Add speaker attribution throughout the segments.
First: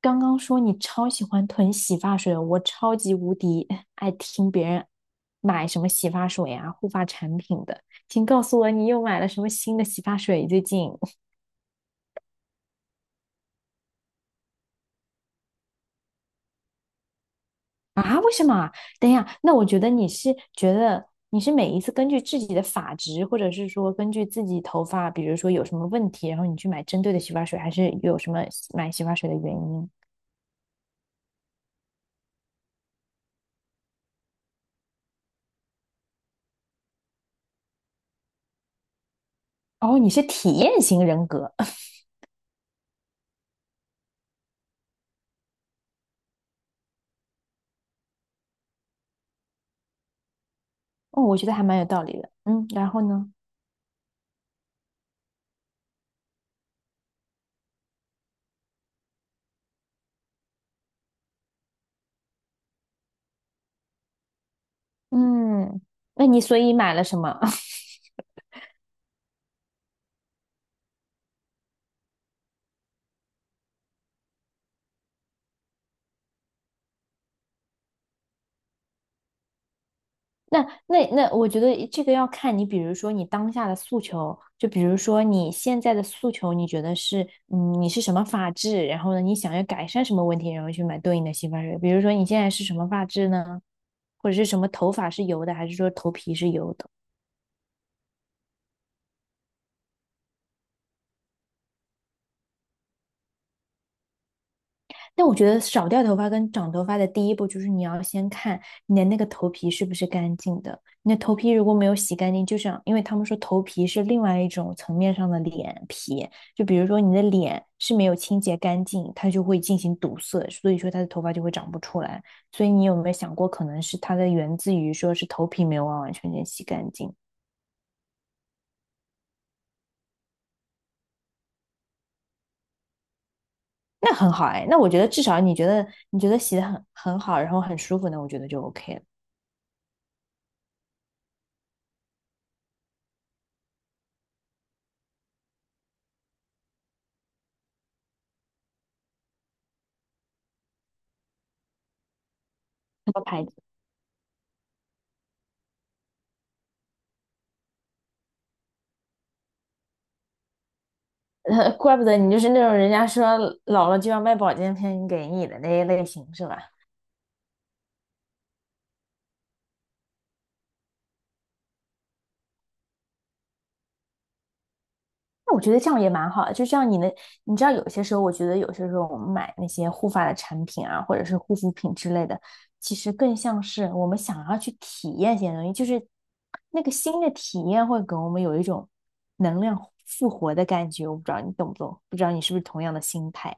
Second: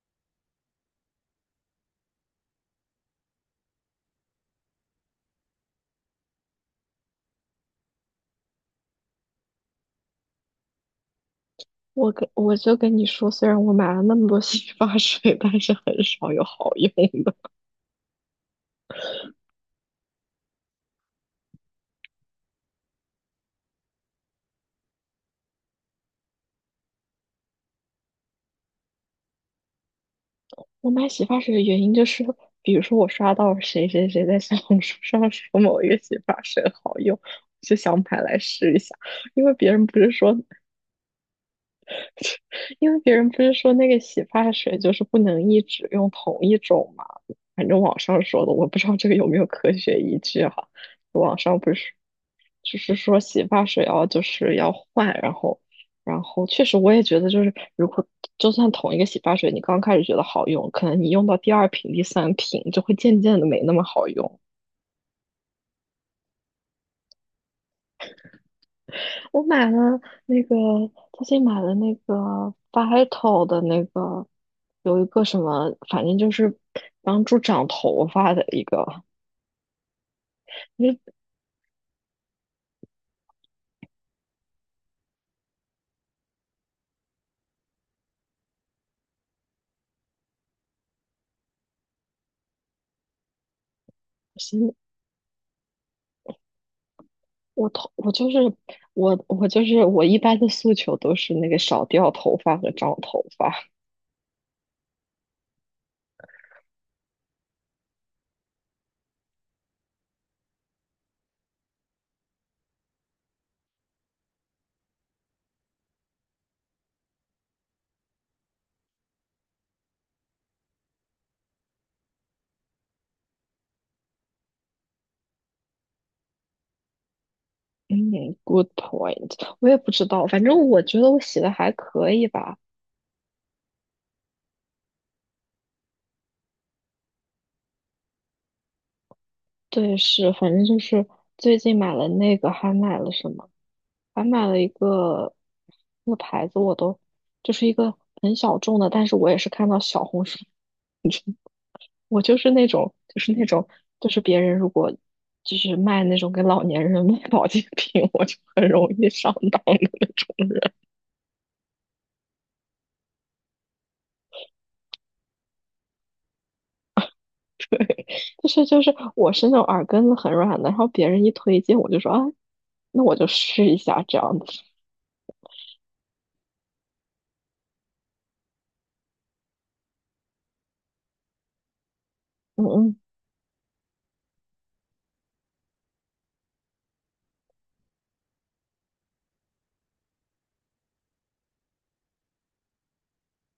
Speaker 1: 刚刚说你超喜欢囤洗发水的，我超级无敌爱听别人买什么洗发水呀、护发产品的。请告诉我你又买了什么新的洗发水？最近
Speaker 2: 我就跟你说，虽然我买了那么多洗发水，但是很少有好用的。
Speaker 1: 啊？为什么啊等一下，那我觉得你是每一次根据自己的发质，或者是说根据自己头发，比如说有什么问题，然后你去买针对的洗发水，还是有什么买洗发水的原因？
Speaker 2: 我买洗发水的原因就是，比如说我刷到谁谁谁在小红书上说某一个洗发水好用，我就想买来试一下。因为别人不
Speaker 1: 哦，你
Speaker 2: 是
Speaker 1: 是
Speaker 2: 说
Speaker 1: 体验型人格，
Speaker 2: 因为别人不是说那个洗发水就是不能一直用同一种嘛，反正网上说的，我不知道这个有没有科学依据哈。
Speaker 1: 哦，
Speaker 2: 网
Speaker 1: 我觉得
Speaker 2: 上
Speaker 1: 还
Speaker 2: 不
Speaker 1: 蛮有
Speaker 2: 是
Speaker 1: 道理的。嗯，
Speaker 2: 就
Speaker 1: 然
Speaker 2: 是
Speaker 1: 后
Speaker 2: 说
Speaker 1: 呢？
Speaker 2: 洗发水哦，就是要换，然后确实我也觉得就是如果就算同一个洗发水，你刚开始觉得好用，可能你用到第二瓶、第三瓶就会渐渐的没那么好用。
Speaker 1: 嗯，那你所以买了什么？
Speaker 2: 我买了那个，最近买了那个 Vital 的那个，有一个什么，反正就是帮助长头发的一个。
Speaker 1: 那
Speaker 2: 因为
Speaker 1: 那，我觉得这个要看你，比如说你当下的诉求，就比如说你现在的诉求，你觉得是，嗯，你是什么发质，然后呢，你想要改善什么问题，然后去买对应的洗发水。比如说你现在是什么发质呢？或者
Speaker 2: 我
Speaker 1: 是什么
Speaker 2: 心
Speaker 1: 头发是油的，还是说头皮是油的？
Speaker 2: 我头，我就是我，我就是我一般的诉求都是那个少掉头发和长头发。
Speaker 1: 但我觉得少掉头发跟长头发的第一步就是你要先看你的那个头皮是不是干净的。你的头皮如果没有洗干净，就像因为他们说头皮是另外一种层面上的脸皮，就比如说你的脸是没有清洁干净，它就会进行堵塞，所以说它的头发就会长不出来。所以你有没有想过，可能是它的源自于说是头皮没有完完全全洗干净？
Speaker 2: 嗯，good point。我也不知道，反正我觉得我洗的还可以吧。
Speaker 1: 那很好哎，那我觉得至少你觉得洗的很好，然后很舒服那我觉得就 OK 了。
Speaker 2: 对，是，反正就是最近买了那个，还买了什么？还买了一个那个牌子，我都就是一个很小众的，但是我也是看到小红书，我就是那种就是那种就是别人如果就是卖那种给老年人卖保健品，我就很容易上当的那种。
Speaker 1: 怪不得你就是那种人家说老了就要卖保健品给你的那一类型是吧？
Speaker 2: 我是那种耳根子很软的，然后别人一推荐我就说啊，那我就试一下这样子。
Speaker 1: 那我觉得这样也蛮好的，就像你的，你知道有些时候，我觉得有些时候我们买那些护发的产品啊，或者是护肤品之类的，其
Speaker 2: 嗯
Speaker 1: 实更像是我们想要去体验一些东西，就是那个新的体验会给我们有一种能量复活的感觉。我不知道你懂不懂，不知道你是不是同样的心态？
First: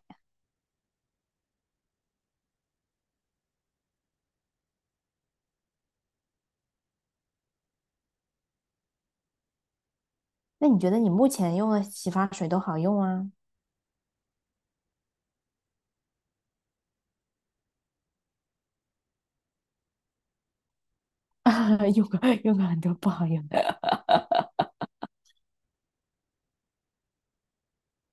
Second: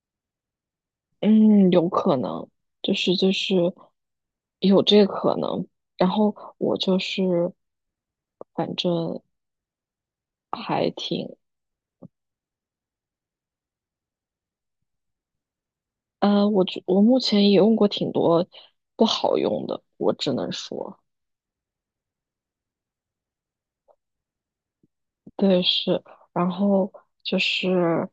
Speaker 2: 嗯嗯，有可能，就是就是有这个可能。然后我就是，反正
Speaker 1: 那你
Speaker 2: 还
Speaker 1: 觉得你目
Speaker 2: 挺。
Speaker 1: 前用的洗发水都好用啊？
Speaker 2: 我觉我目前也用过挺多不好用的，我只能说。
Speaker 1: 用过用过很多不好用的。
Speaker 2: 对，是，然后就是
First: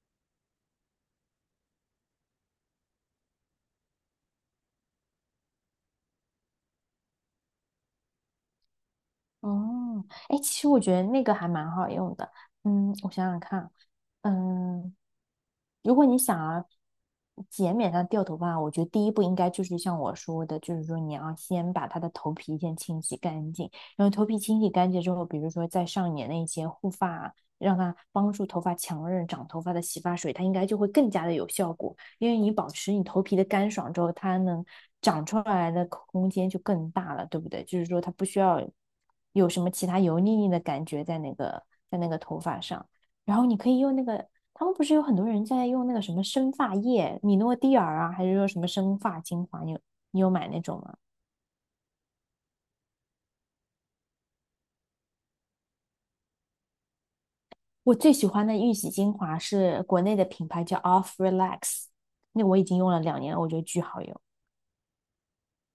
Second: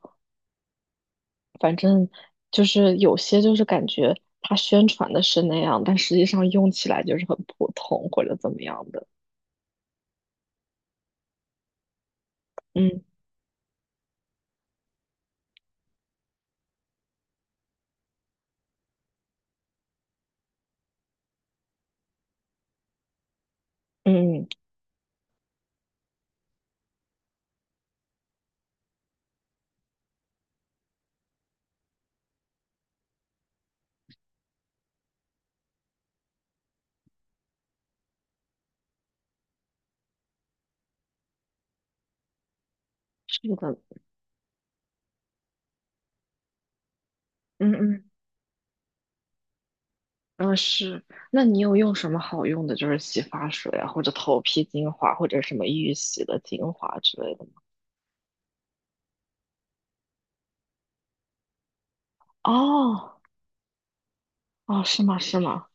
Speaker 2: 反正就是有些就是感觉它宣传的是那样，但实际上用起来就是很普通或者怎么样的。
Speaker 1: 哦，哎，其实我觉得那个还蛮好用的。嗯，
Speaker 2: 嗯
Speaker 1: 我想想看，嗯，如果你想要减免它掉头发，我觉得第一步应该就是像我说的，就是说你要先把它的头皮先清洗干净，然后头皮
Speaker 2: 嗯，
Speaker 1: 清洗干净之后，比如说再上一点那些护发，让它帮助头发强韧长头发的洗发水，它应该就会更加的有效果。因为你保持你头皮的干爽之后，它能长出来的空间就更大了，对不对？就是说它不需要有什么其他油腻腻的感觉在那个头发上，然
Speaker 2: 是
Speaker 1: 后你可
Speaker 2: 的。
Speaker 1: 以用那个，他们不是有很多人在用那个什么生发液，米诺
Speaker 2: 嗯
Speaker 1: 地尔
Speaker 2: 嗯，
Speaker 1: 啊，还是说什么生发精华？你有买
Speaker 2: 嗯
Speaker 1: 那种吗？
Speaker 2: 是，那你有用什么好用的，就是洗发水啊，或者头皮精华，或者什么预洗的精华之类的吗？
Speaker 1: 我最喜欢的玉玺精华是国内的品牌叫 Off Relax，那我已经用了
Speaker 2: 哦
Speaker 1: 2年了，我觉得巨好用。
Speaker 2: 哦，是吗？是吗？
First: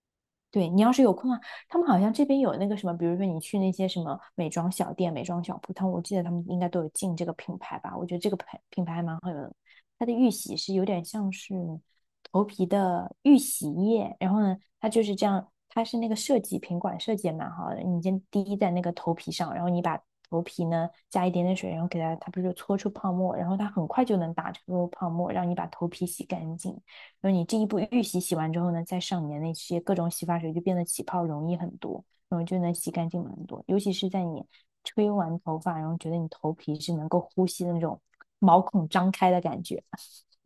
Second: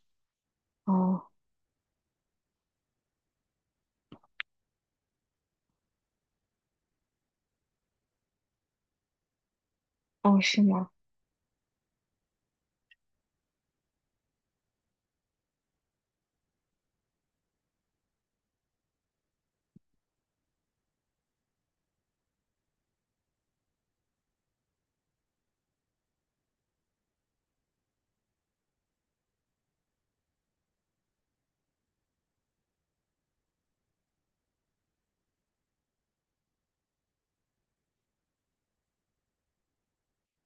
Speaker 1: 对你要是有
Speaker 2: 哦。
Speaker 1: 空啊，他们好像这边有那个什么，比如说你去那些什么美妆小店、美妆小铺，他们我记得他们应该都有进这个品牌吧？我觉得这个品牌还蛮好用的，它的预
Speaker 2: 哦，
Speaker 1: 洗
Speaker 2: 是
Speaker 1: 是有
Speaker 2: 吗？
Speaker 1: 点像是头皮的预洗液，然后呢，它就是这样，它是那个设计瓶管设计也蛮好的，你先滴在那个头皮上，然后你把头皮呢加一点点水，然后给它，它不是就搓出泡沫，然后它很快就能打出泡沫，让你把头皮洗干净。就是你这一步预洗洗完之后呢，再上你的那些各种洗发水，就变得起泡容易很多，然后就能洗干净很多。尤其是在你吹完头发，然后觉得你头皮是能够呼吸的那种毛孔张开的感觉。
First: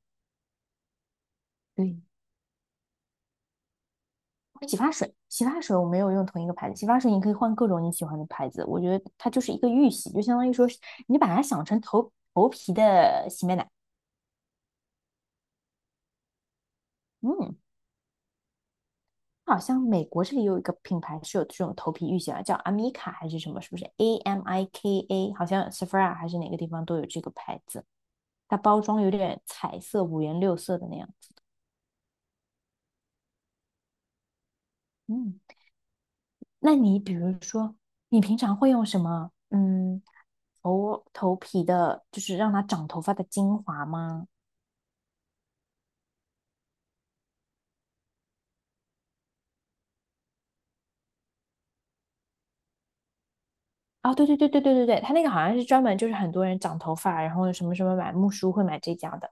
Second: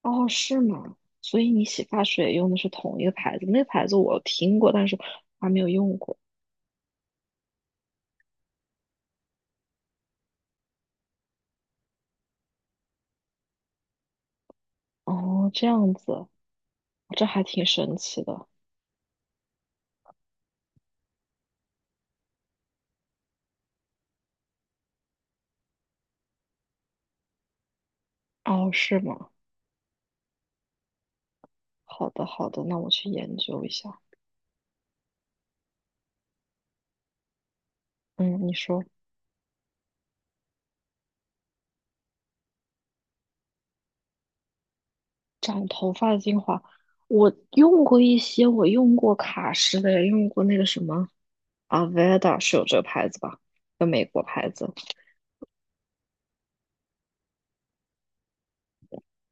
Speaker 2: 哦，是吗？所以你洗
Speaker 1: 对，
Speaker 2: 发水用的是同一个牌子，那个牌子我听过，
Speaker 1: 洗
Speaker 2: 但
Speaker 1: 发
Speaker 2: 是
Speaker 1: 水，洗
Speaker 2: 还没
Speaker 1: 发
Speaker 2: 有
Speaker 1: 水我
Speaker 2: 用
Speaker 1: 没有
Speaker 2: 过。
Speaker 1: 用同一个牌子，洗发水你可以换各种你喜欢的牌子。我觉得它就是一个预洗，就相当于说你把它想成头皮的洗面奶。
Speaker 2: 哦，这样子，这还
Speaker 1: 嗯，
Speaker 2: 挺神奇的。
Speaker 1: 好像美国这里有一个品牌是有这种头皮浴洗啊，叫 Amica 还是什么？是不是 A M I K A？好像 Sephora 还是哪个地方都有这个牌子，它
Speaker 2: 哦，
Speaker 1: 包
Speaker 2: 是
Speaker 1: 装有
Speaker 2: 吗？
Speaker 1: 点彩色、五颜六色的那样子。
Speaker 2: 好的，好的，那我去研究一下。
Speaker 1: 嗯，那你比如说，你平
Speaker 2: 嗯，你
Speaker 1: 常会
Speaker 2: 说
Speaker 1: 用什么？嗯，头皮的，就是让它长头发的精华吗？
Speaker 2: 长头发的精华，我用过一些，我用过卡诗的，也用过那个什么 Aveda, 是有这个牌子吧？个美
Speaker 1: 啊，
Speaker 2: 国
Speaker 1: 对对对
Speaker 2: 牌
Speaker 1: 对
Speaker 2: 子。
Speaker 1: 对对对，它那个好像是专门就是很多人长头发，然后什么什么买木梳会买这家的。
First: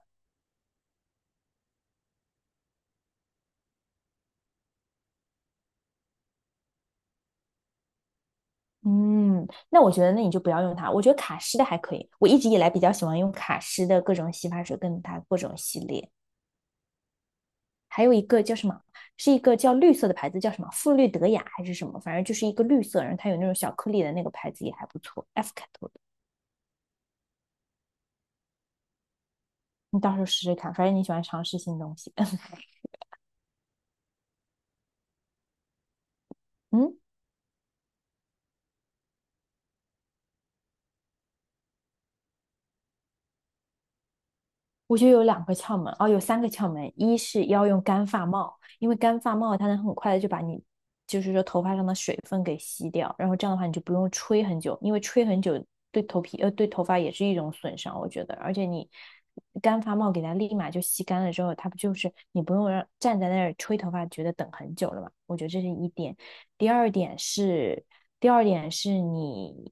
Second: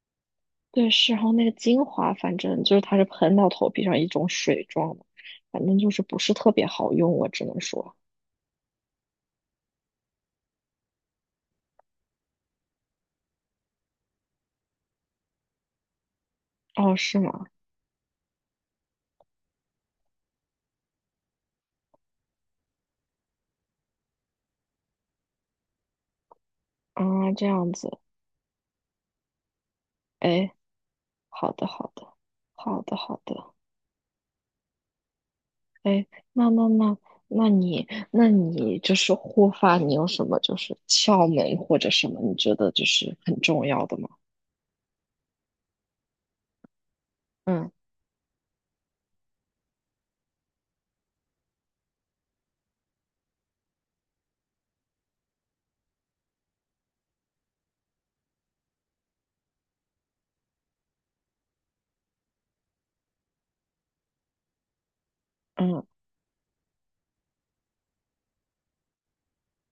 Speaker 2: 对，是，然后那个精华，反正就是它是喷到头皮上一种水状的，反正就是不是特别好用，我只能说。
Speaker 1: 嗯，那我觉得那你就不要用它。我觉得卡诗的还可以，我一直以来比较喜欢用卡诗的各种洗发水跟它各种系列。
Speaker 2: 哦，是吗？
Speaker 1: 还有一个叫什么，是一个叫绿色的牌子，叫什么馥绿德雅还是什么，反正就是一个绿色，然后它有那种小颗粒的那个牌子也还不错，F 开头的，
Speaker 2: 啊，这样子，
Speaker 1: 你到时候试
Speaker 2: 哎，
Speaker 1: 试看。反正你喜欢尝
Speaker 2: 好
Speaker 1: 试
Speaker 2: 的，
Speaker 1: 新
Speaker 2: 好
Speaker 1: 东西。
Speaker 2: 的，好的，好的，哎，那那那，
Speaker 1: 嗯，
Speaker 2: 那你，那你就是护发，你有什么就是窍门或者什么，你觉得就是很重要的吗？
Speaker 1: 我觉得有两个窍门，哦，有三个窍门，一是要
Speaker 2: 嗯
Speaker 1: 用干发帽，因为干发帽它能很快的就把你，就是说头发上的水分给吸掉，然后这样的话你就不用吹很久，因为吹很久对头皮对头发也是一种损伤，我觉得，而且你干发帽给它立马就吸干了之后，它不就是你不用让站在那儿吹头发，觉得等很久了嘛？我觉得这是
Speaker 2: 嗯。
Speaker 1: 一点。第二点是，第二点是你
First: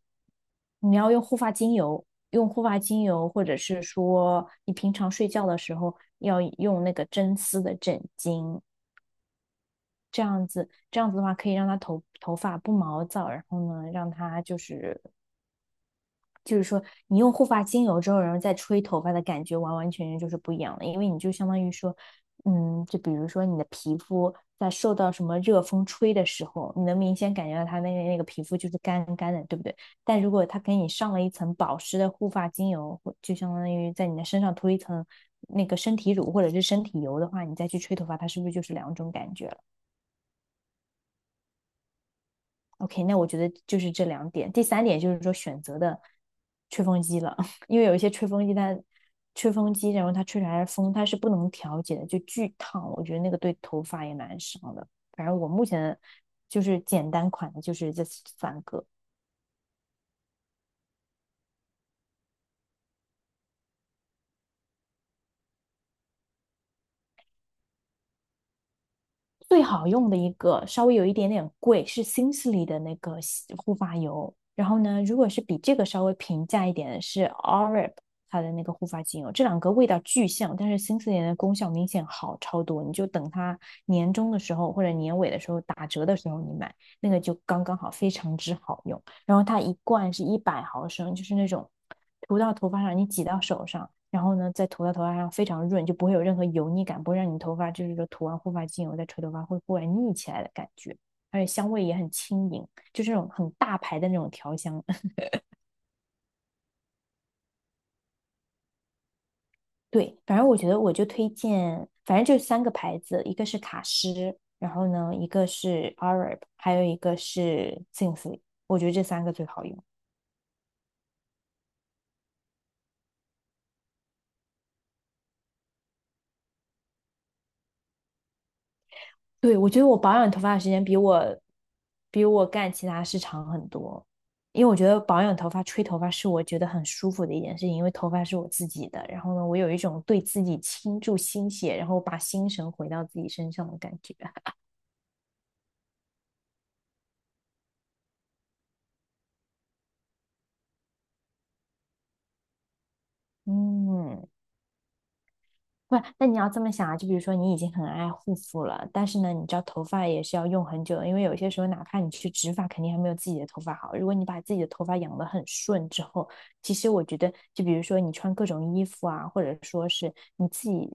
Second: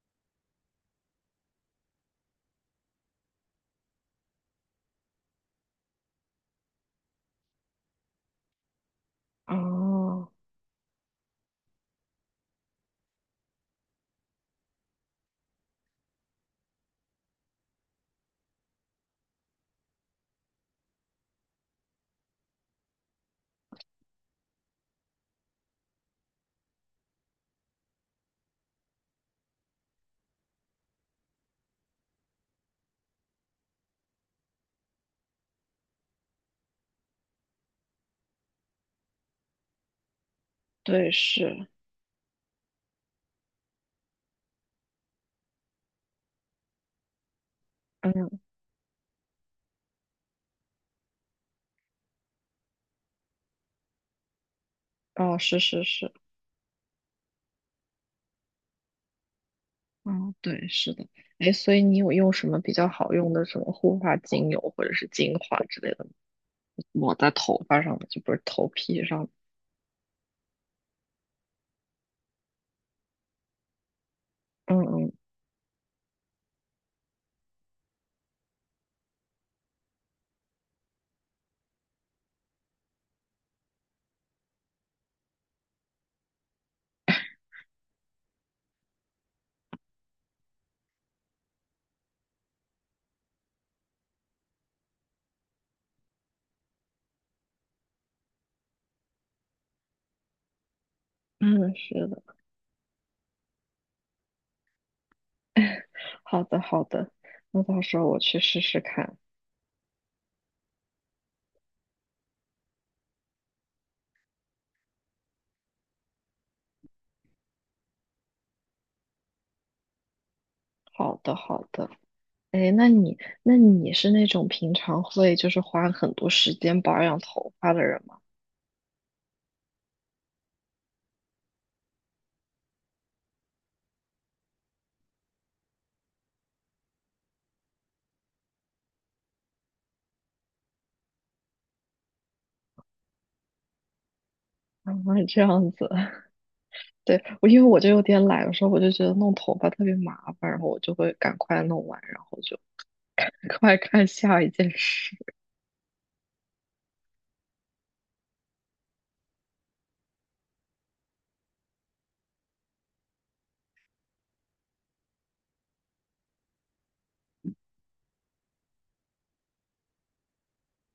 Speaker 1: 你要用护发精油，或者是说你平常睡觉的时候要用那个真丝的枕巾，
Speaker 2: 啊，
Speaker 1: 这样子的话可以让它头发不毛躁，然后呢，让它就是说，你用护发精油之后，然后再吹头发的感觉，完完全全就是不一样的，因为你就相当于说，嗯，就比如说你的皮肤在受到什么热风吹的时候，你能明显感觉到它那个皮肤就是干干的，对不对？但如果它给你上了一层保湿的护发精油，就相当于在你的身上涂一层那个身体乳或者是身体油的话，你再去吹头发，它是不是就是两种感觉？了？
Speaker 2: 对，是。
Speaker 1: OK，那我觉得就是这两点。第三点就是说选择的吹风机了，因为有一些吹
Speaker 2: 嗯。
Speaker 1: 风机它吹风机，然后它吹出来的风它是不能调节的，就巨烫。我觉得那个对头发也蛮伤的。反正
Speaker 2: 哦，
Speaker 1: 我
Speaker 2: 是
Speaker 1: 目
Speaker 2: 是
Speaker 1: 前
Speaker 2: 是。
Speaker 1: 就是简单款的，就是这三个。
Speaker 2: 嗯，对，是的。哎，所以你有用什么比较好用的什么护发精油或者是精华之类的抹在头发上的，就不是头皮上的。
Speaker 1: 最好用的一个，稍微有一点点贵，是新势力的那个护发油。然
Speaker 2: 嗯
Speaker 1: 后呢，
Speaker 2: 嗯，
Speaker 1: 如果是比这个稍微平价一点的是 Oreb 它的那个护发精油，这两个味道巨像，但是新势力的功效明显好超多。你就等它年终的时候或者年尾的时候打折的时候你买，那个就刚刚好，非常之好用。然后它一罐是100毫升，就是那种涂到头发上，你挤到手上，然后呢再涂到头发上，非常润，就不会有任何油腻感，不会让你头发就是说涂完护发精油再吹头发会忽然腻起来的感觉。而且香
Speaker 2: 嗯，
Speaker 1: 味也
Speaker 2: 是
Speaker 1: 很
Speaker 2: 的。
Speaker 1: 轻盈，就这种很大牌的那种调香。
Speaker 2: 好的好的，那到时候我去试试看。
Speaker 1: 对，反正我觉得我就推荐，反正就三个牌子，一个是卡诗，然后呢，一个是 Arab，还有一个是 Simply，我觉得这三个最好用。
Speaker 2: 好的好的。哎，那你是那种平常会就是花很多时间保养头发的人吗？
Speaker 1: 对，我觉得我保养头发的时间比我干其他事长很多，因为我觉得保养头发、吹头发是我觉得很舒服的一件事情，因为头发是我自己的。然后呢，我有一种对自己倾注心血，然后把心神回到自己身上的感觉。
Speaker 2: 啊，这样子。对，我因为我就有点懒，有时候我就觉得弄头发特别麻烦，然后我就会赶快弄完，然后就。赶快看
Speaker 1: 嗯，
Speaker 2: 下一件事。
Speaker 1: 不是那你要这么想啊，就比如说你已经很爱护肤了，但是呢，你知道头发也是要用很久的，因为有些时候哪怕你去植发，肯定还没有自己的头发好。如果你把自己的头发养得很顺之后，其实我觉得，就比如说你穿各种衣服啊，或者说是你自己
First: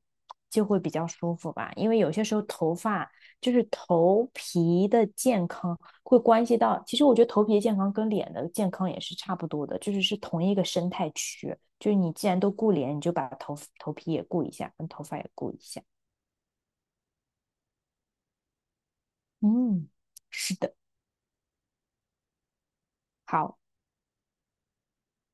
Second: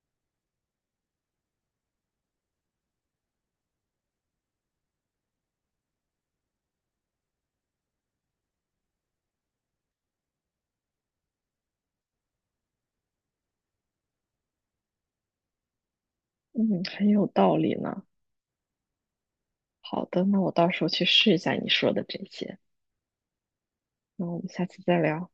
Speaker 1: 就会比较舒服吧。因为有些时候头发就是头皮的健康会关系到，其实我觉得头皮的健康跟脸的健康也是差不多的，就是是同一个生态区。就是你既然都顾脸，你就把头皮也顾一下，跟头发也顾一下。
Speaker 2: 嗯，很有道理呢。
Speaker 1: 嗯，
Speaker 2: 好的，那我
Speaker 1: 是
Speaker 2: 到
Speaker 1: 的，
Speaker 2: 时候去试一下你说的这些。
Speaker 1: 好，
Speaker 2: 那我们下次再聊。